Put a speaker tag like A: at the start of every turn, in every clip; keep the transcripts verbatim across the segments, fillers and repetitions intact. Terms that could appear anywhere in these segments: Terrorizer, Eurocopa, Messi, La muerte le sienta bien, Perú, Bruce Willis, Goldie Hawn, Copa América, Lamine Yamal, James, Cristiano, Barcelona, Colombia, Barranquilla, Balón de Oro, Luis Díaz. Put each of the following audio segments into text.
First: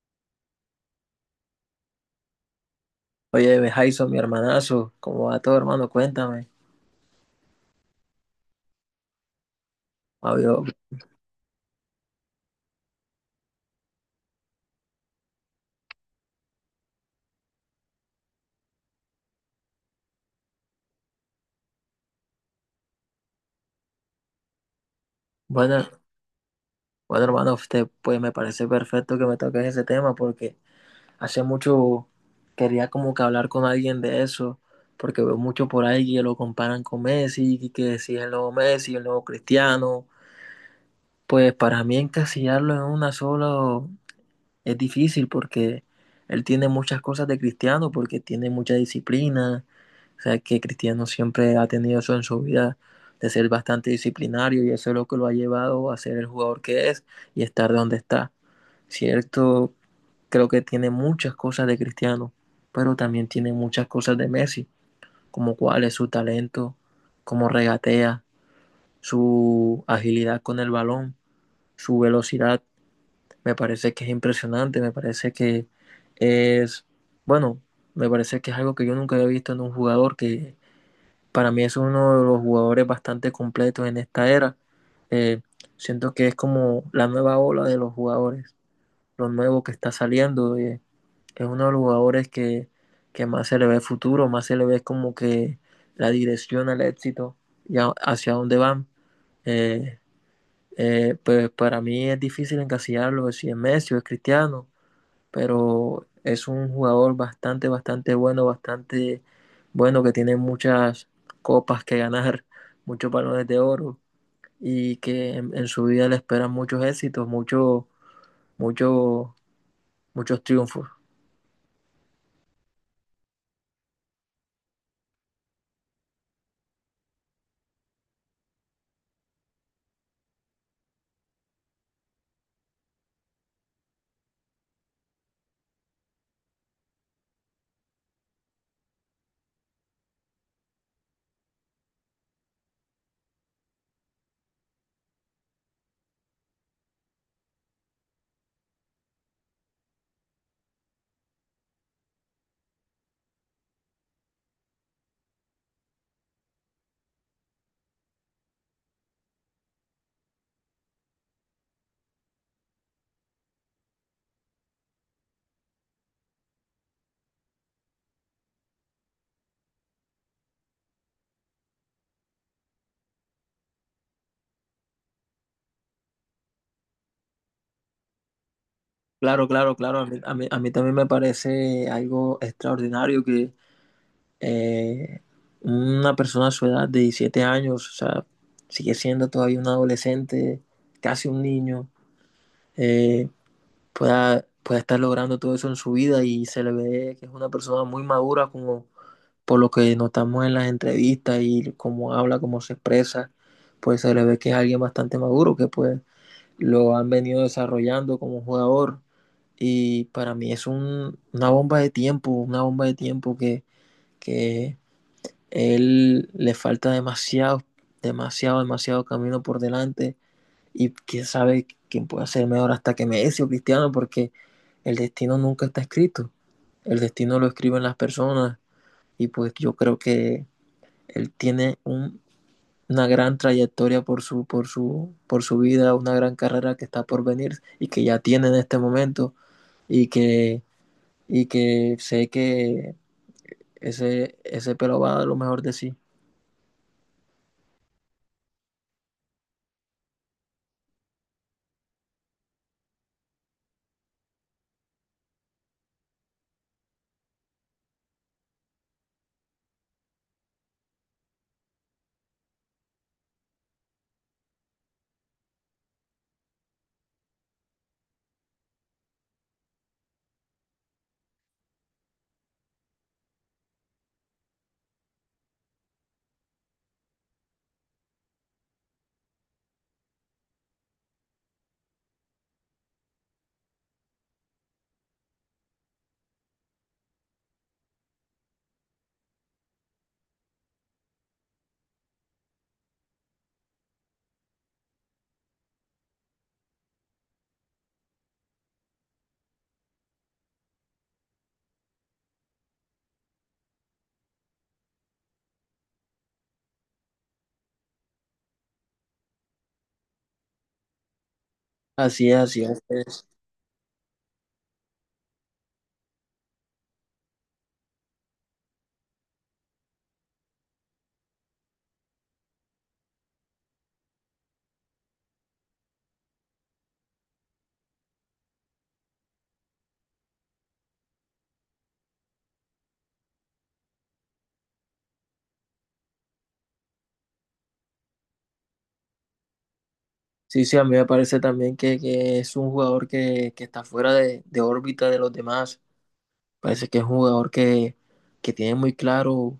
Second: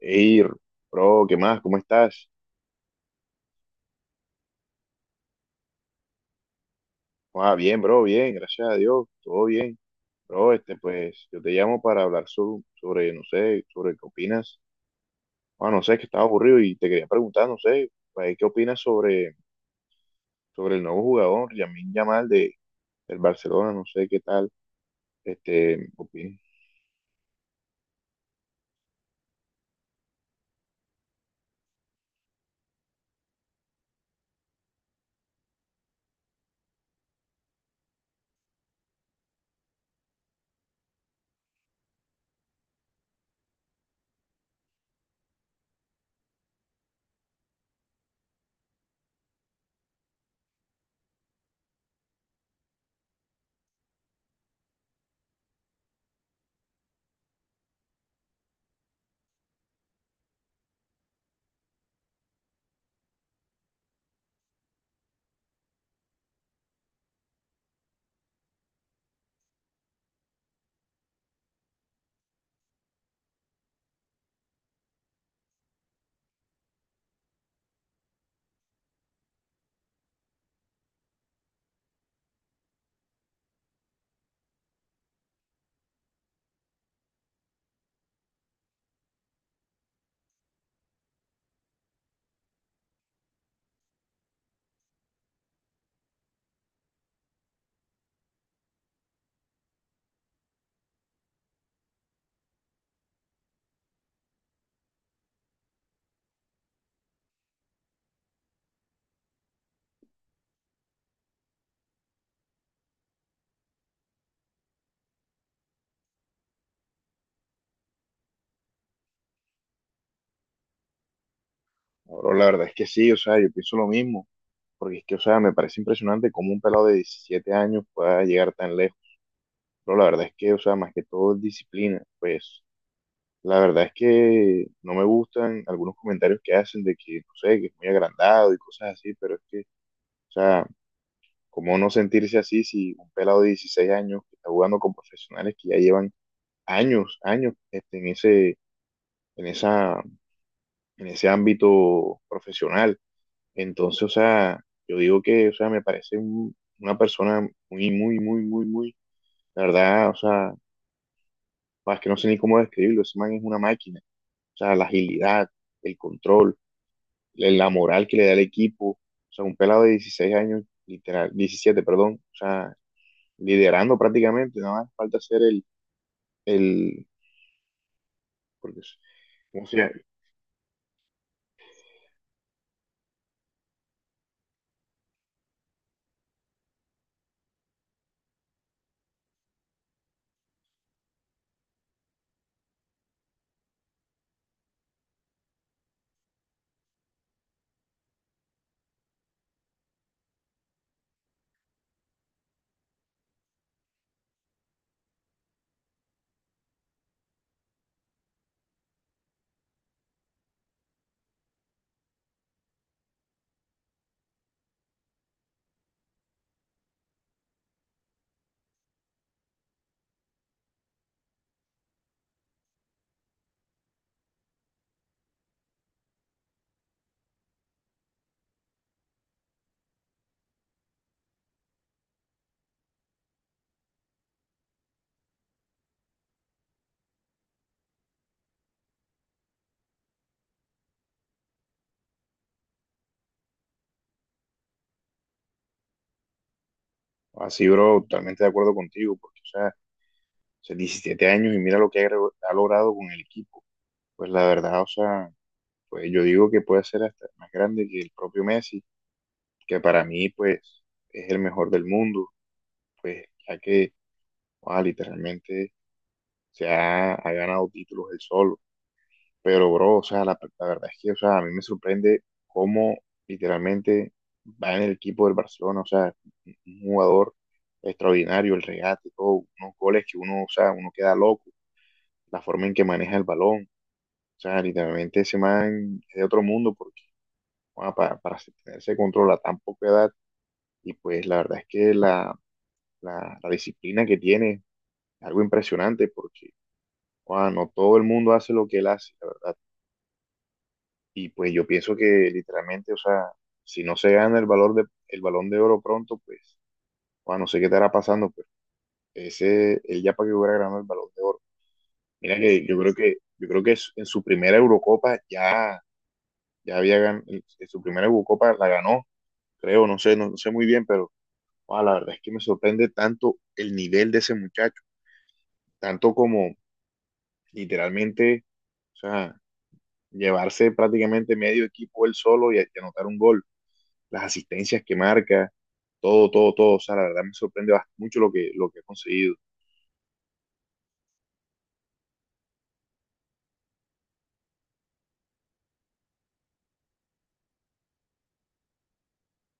A: Ey, bro, ¿qué más? ¿Cómo estás?
B: Oye, Jason, mi hermanazo, ¿cómo va todo, hermano? Cuéntame.
A: Ah, bien, bro, bien, gracias a Dios, todo bien. Bro,
B: Amigo,
A: este, pues, yo te llamo para hablar so- sobre, no sé, sobre qué opinas. Ah, no sé, que estaba aburrido y te quería preguntar, no sé, pues, ¿qué opinas sobre, sobre el nuevo jugador, Lamine Yamal, de, del Barcelona? No sé qué tal,
B: Bueno,
A: este, opinas.
B: bueno, hermano, usted, pues me parece perfecto que me toques ese tema porque hace mucho quería como que hablar con alguien de eso, porque veo mucho por ahí que lo comparan con Messi, y que si es el nuevo Messi, el nuevo Cristiano, pues para mí encasillarlo en una sola, es difícil porque él tiene muchas cosas de cristiano, porque tiene mucha disciplina. O sea, que Cristiano siempre ha tenido eso en su vida, de ser bastante disciplinario, y eso es lo que lo ha llevado a ser el jugador que es y estar donde está. Cierto, creo que tiene muchas cosas de Cristiano, pero también tiene muchas cosas de Messi, como cuál es su talento, cómo regatea, su agilidad con el balón, su velocidad me parece que es impresionante, me parece que es, bueno, me parece que es algo que yo nunca había visto en un jugador, que para mí es uno de los jugadores bastante completos en esta era. Eh, Siento que es como la nueva ola de los jugadores, lo nuevo que está saliendo. Eh, es uno de los jugadores que, que más se le ve futuro, más se le ve como que la dirección al éxito y a- hacia dónde van. Eh, eh, pues para mí es difícil encasillarlo si es Messi o es Cristiano, pero es un jugador bastante, bastante bueno, bastante bueno que tiene muchas copas que ganar, muchos balones de oro y que en, en su vida le esperan muchos éxitos, muchos, muchos, muchos triunfos.
A: No, bro, la verdad es que sí, o sea, yo pienso lo mismo, porque es que, o sea, me parece impresionante cómo un pelado de diecisiete años pueda llegar tan lejos. Pero la verdad es que, o sea, más que todo es disciplina, pues. La verdad es que no me gustan algunos comentarios que hacen de que, no sé, que es muy agrandado y cosas así, pero es que, o sea, ¿cómo no sentirse así si un pelado de dieciséis años que está jugando con profesionales que ya llevan años, años este, en ese, en esa, en ese ámbito profesional? Entonces, o sea, yo digo que, o sea, me parece un- una persona muy, muy, muy, muy, muy, la verdad, o sea, más que no sé ni cómo describirlo, ese man es una máquina, o sea, la agilidad, el control, la moral que le da el equipo. O sea, un pelado de dieciséis años, literal, diecisiete perdón, o sea, liderando prácticamente, nada más falta ser el, el, porque,
B: Claro,
A: o
B: claro,
A: sea,
B: claro. A mí, a mí, a mí también me parece algo extraordinario que eh, una persona a su edad de diecisiete años, o sea, sigue siendo todavía un adolescente, casi un niño, eh, pueda, pueda estar logrando todo eso en su vida y se le ve que es una persona muy madura como por lo que notamos en las entrevistas y cómo habla, cómo se expresa, pues se le ve que es alguien bastante maduro, que pues lo han venido desarrollando como jugador y para mí es un, una bomba de tiempo, una bomba de tiempo que, que él le falta demasiado, demasiado, demasiado camino por delante y quién sabe quién puede ser mejor hasta que Messi o Cristiano, porque el destino nunca está escrito. El destino lo escriben las personas y pues yo creo que él tiene un, una gran trayectoria por su, por, su, por su vida, una gran carrera que está por venir y que ya tiene en este momento y que, y que sé que ese, ese pelo va a dar lo mejor de sí.
A: así, bro, totalmente de acuerdo contigo, porque, o sea, o sea, diecisiete años y mira lo que ha, gre- ha logrado con el equipo. Pues la verdad, o sea, pues yo digo que puede ser hasta más grande que el propio Messi, que para mí, pues, es el mejor del mundo, pues, ya que, ah, literalmente se ha, ha ganado títulos él solo. Pero, bro, o sea, la, la verdad es que, o sea, a mí me sorprende cómo literalmente va en el equipo del Barcelona, o sea, un jugador extraordinario, el regate, todo, unos goles que uno, o sea, uno queda loco, la forma en que maneja el balón, o sea, literalmente ese man es de otro mundo porque, bueno, para, para tener ese control a tan poca edad, y pues la verdad es que la, la, la disciplina que tiene es algo impresionante porque, bueno, no todo el mundo hace lo que él hace, la verdad. Y pues yo pienso que literalmente, o sea, si no se gana el valor de, el Balón de Oro pronto, pues, bueno, no sé qué estará pasando, pero ese, él ya para que hubiera ganado el Balón de Oro.
B: Así
A: Mira
B: es, así
A: que yo creo que,
B: es.
A: yo creo que es- en su primera Eurocopa ya, ya, había ganado, en su primera Eurocopa la ganó, creo, no sé, no, no sé muy bien, pero ah, la verdad es que me sorprende tanto el nivel de ese muchacho, tanto como literalmente, o sea, llevarse prácticamente medio equipo él solo y, y anotar un gol, las asistencias que marca, todo, todo, todo. O sea, la verdad me sorprende bast- mucho lo que, lo que ha conseguido.
B: Sí, sí, a mí me parece también que, que es un jugador que, que está fuera de, de órbita de los demás. Parece que es un jugador que, que tiene muy claro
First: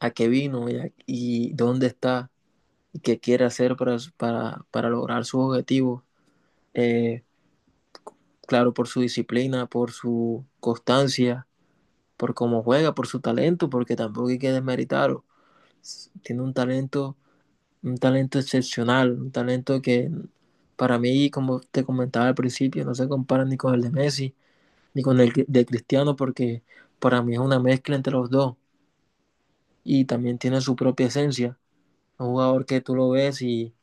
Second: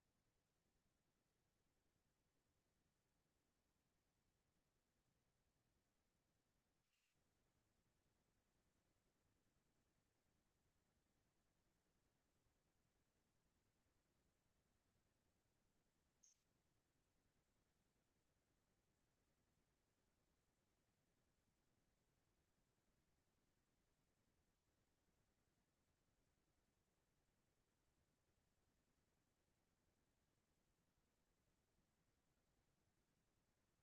B: a qué vino y, a- y dónde está y qué quiere hacer para, su- para, para lograr sus objetivos. Eh, claro, por su disciplina, por su constancia, por cómo juega, por su talento, porque tampoco hay que desmeritarlo. S- Tiene un talento un talento excepcional, un talento que para mí, como te comentaba al principio, no se compara ni con el de Messi ni con el de Cristiano, porque para mí es una mezcla entre los dos y también tiene su propia esencia. Un jugador que tú lo ves y,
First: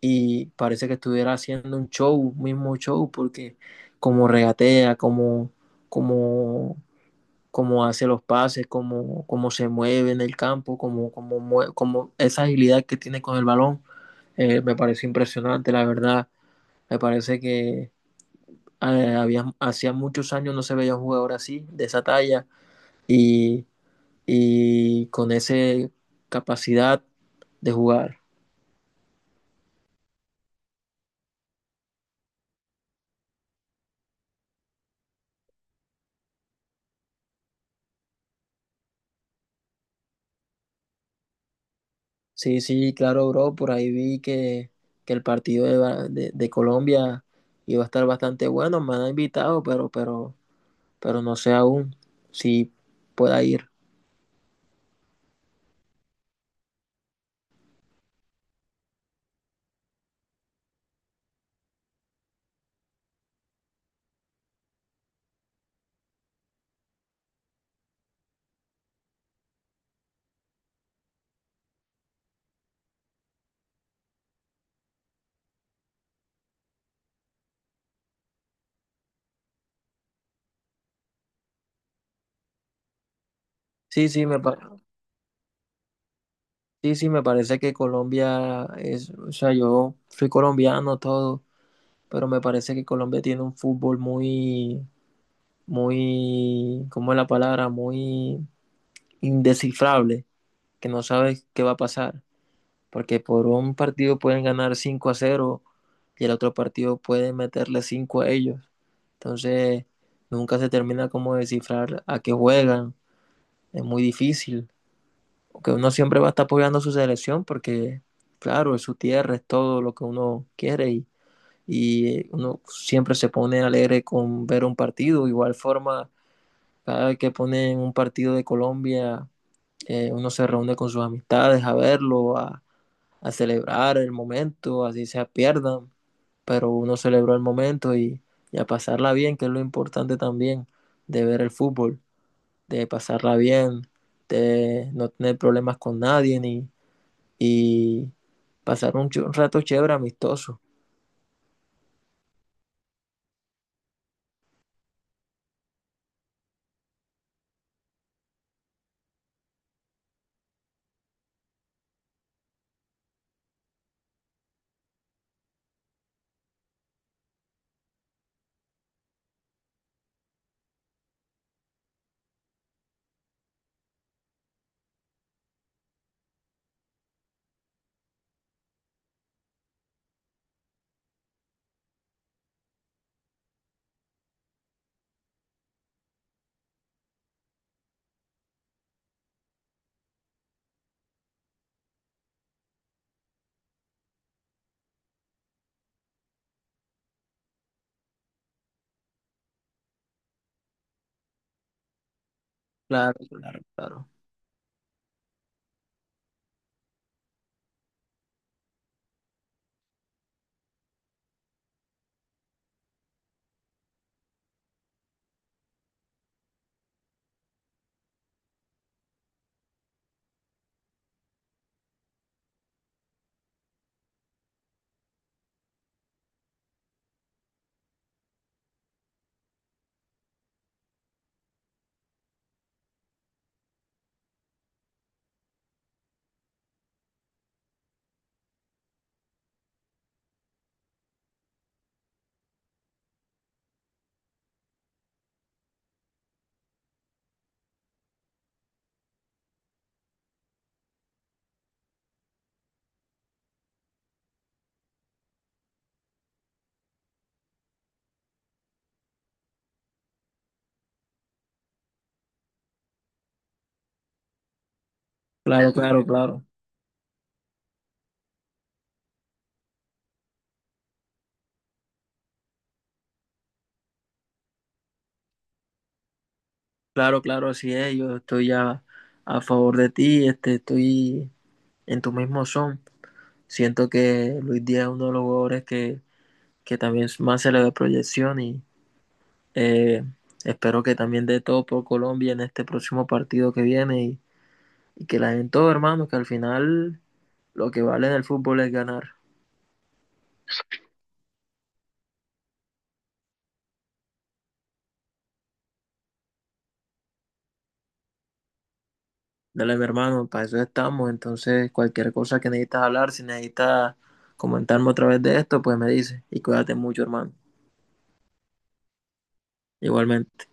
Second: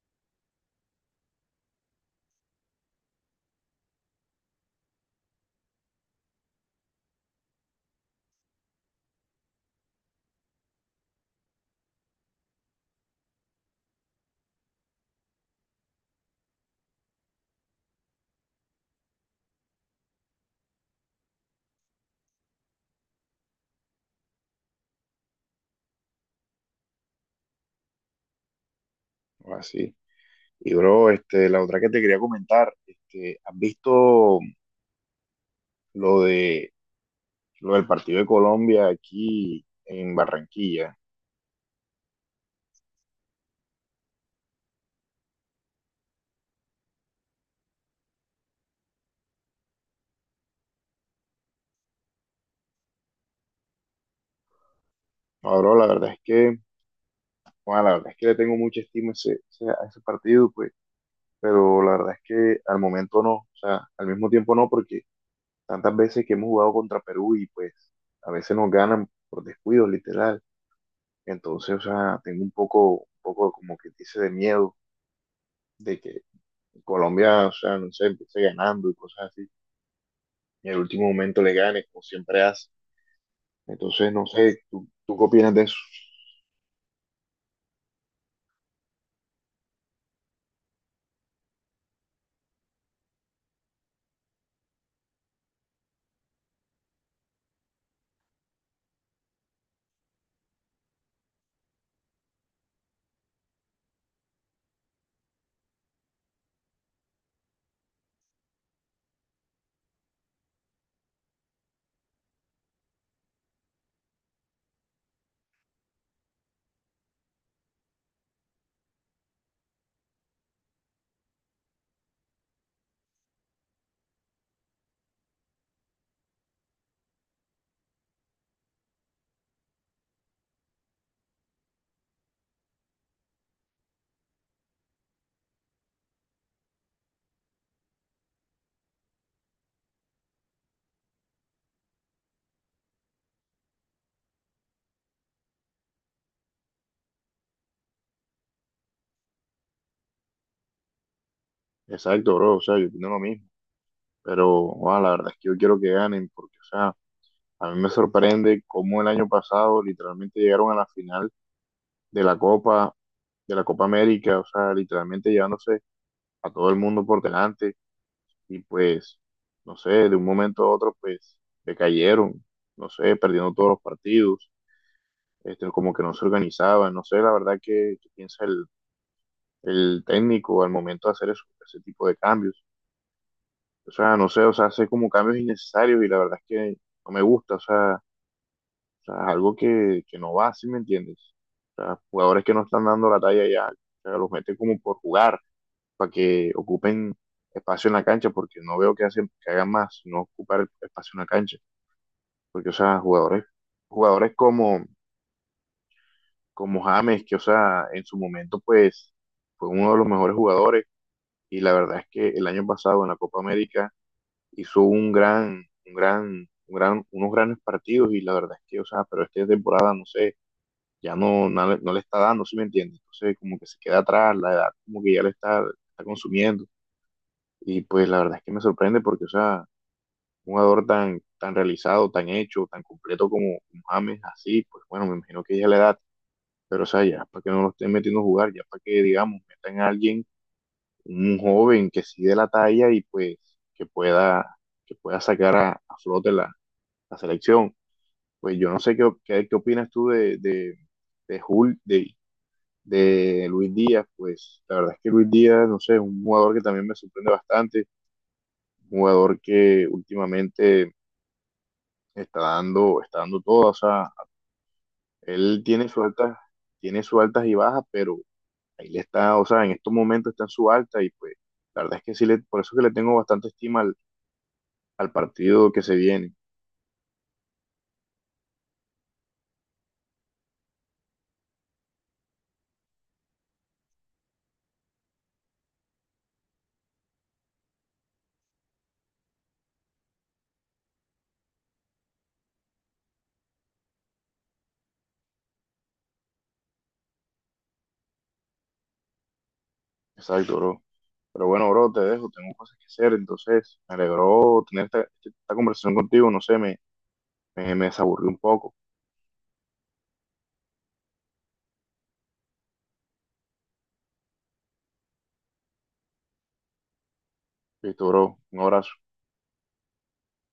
B: y parece que estuviera haciendo un show, mismo show, porque como regatea, como, como cómo hace los pases, cómo, cómo se mueve en el campo, cómo, cómo, mue- cómo esa agilidad que tiene con el balón, eh, me pareció impresionante, la verdad. Me parece que eh, había, hacía muchos años no se veía un jugador así, de esa talla, y, y con esa capacidad de jugar.
A: Así. Y bro, este, la otra que te quería comentar, este, ¿has visto lo de lo del partido de Colombia aquí en Barranquilla?
B: Sí, sí, claro, bro, por ahí vi que, que el partido de, Ba- de- de Colombia iba a estar bastante bueno, me han invitado, pero, pero pero no sé aún si pueda ir.
A: No, bro, la verdad es que, bueno, la verdad es que le tengo mucha estima a ese, ese- a ese partido, pues, pero la verdad es que al momento no, o sea, al mismo tiempo no, porque tantas veces que hemos jugado contra Perú y pues a veces nos ganan por descuido, literal. Entonces, o sea, tengo un poco, un poco como que dice de miedo de que Colombia, o sea, no sé, empiece ganando y cosas así, y en el último momento le gane, como siempre hace.
B: Sí,
A: Entonces, no
B: sí, me,
A: sé,
B: pa-
A: ¿tú, tú qué opinas de eso?
B: sí, sí, me parece que Colombia es, o sea, yo soy colombiano todo, pero me parece que Colombia tiene un fútbol muy, muy, ¿cómo es la palabra? Muy indescifrable, que no sabes qué va a pasar, porque por un partido pueden ganar cinco a cero y el otro partido puede meterle cinco a ellos. Entonces, nunca se termina como de descifrar a qué juegan, es muy difícil. Que uno siempre va a estar apoyando a su selección porque, claro, es su tierra, es todo lo que uno quiere y, y uno siempre se pone alegre con ver un partido. Igual forma, cada vez que ponen un partido de Colombia, eh, uno se reúne con sus amistades a verlo, a, a celebrar el momento, así se pierdan, pero uno celebró el momento y, y a pasarla bien, que es lo importante también de ver el fútbol, de pasarla bien, de no tener problemas con nadie ni y pasar un, ch- un rato chévere, amistoso.
A: Exacto, bro, o sea, yo opino lo mismo, pero wow, la verdad es que yo quiero que ganen, porque, o sea, a mí me sorprende cómo el año pasado literalmente llegaron a la final de la Copa, de la Copa América, o sea, literalmente llevándose a todo el mundo por delante y pues, no sé, de un momento a otro, pues, decayeron, no sé, perdiendo todos los partidos, este, como que no se organizaban, no sé, la verdad que, piensa el, el técnico al momento de hacer eso, ese tipo de cambios. O sea, no sé, o sea, hace como cambios innecesarios y la verdad es que no me gusta, o sea, o sea, es algo que, que no va, ¿sí me entiendes? O sea, jugadores que no están dando la talla ya, o sea, los meten como por jugar, para que ocupen espacio en la cancha, porque no veo que hacen, que hagan más, no ocupar espacio en la cancha. Porque, o sea,
B: Claro,
A: jugadores,
B: claro, claro.
A: jugadores como, como, James, que, o sea, en su momento, pues, fue uno de los mejores jugadores. Y la verdad es que el año pasado en la Copa América hizo un gran, un gran, un gran, unos grandes partidos. Y la verdad es que, o sea, pero esta temporada, no sé, ya no, no, le no le está dando, ¿sí me entiendes? Entonces, como que se queda atrás, la edad como que ya le está, está consumiendo. Y pues la verdad es que me sorprende porque, o sea, un jugador tan, tan realizado, tan hecho, tan completo como como James, así, pues bueno, me imagino que ya es la edad. Pero, o sea, ya para que no lo estén metiendo a jugar, ya para que, digamos, metan a alguien, un joven que sí de la talla y pues que pueda, que pueda sacar a, a flote la, la selección. Pues yo no sé qué, qué, qué opinas tú de, de, de, Jul- de, de Luis Díaz. Pues la verdad es que Luis Díaz, no sé, es un jugador que también me sorprende bastante, un jugador que últimamente está dando, está dando todo. O sea, él
B: Claro,
A: tiene sus
B: claro,
A: altas,
B: claro.
A: tiene sus altas y bajas, pero ahí le está, o sea, en estos momentos está en su alta y pues la verdad es que sí, le, por eso es que le tengo bastante estima al, al partido que se viene.
B: Claro, claro, así es. Yo estoy a, a favor de ti, este, estoy en tu mismo son. Siento que Luis Díaz es uno de los jugadores que, que también más se le ve proyección y eh, espero que también dé todo por Colombia en este próximo partido que viene y, y que la den todo, hermano, que al final lo que vale en el fútbol es ganar.
A: Exacto, bro. Pero bueno, bro, te dejo, tengo cosas que hacer, entonces me alegró tener esta, esta conversación contigo, no sé, me, me, me desaburrí un poco.
B: Dale, mi hermano, para eso estamos. Entonces, cualquier cosa que necesitas hablar, si necesitas comentarme otra vez de esto, pues me dices. Y cuídate mucho, hermano.
A: Listo, bro, un abrazo.
B: Igualmente.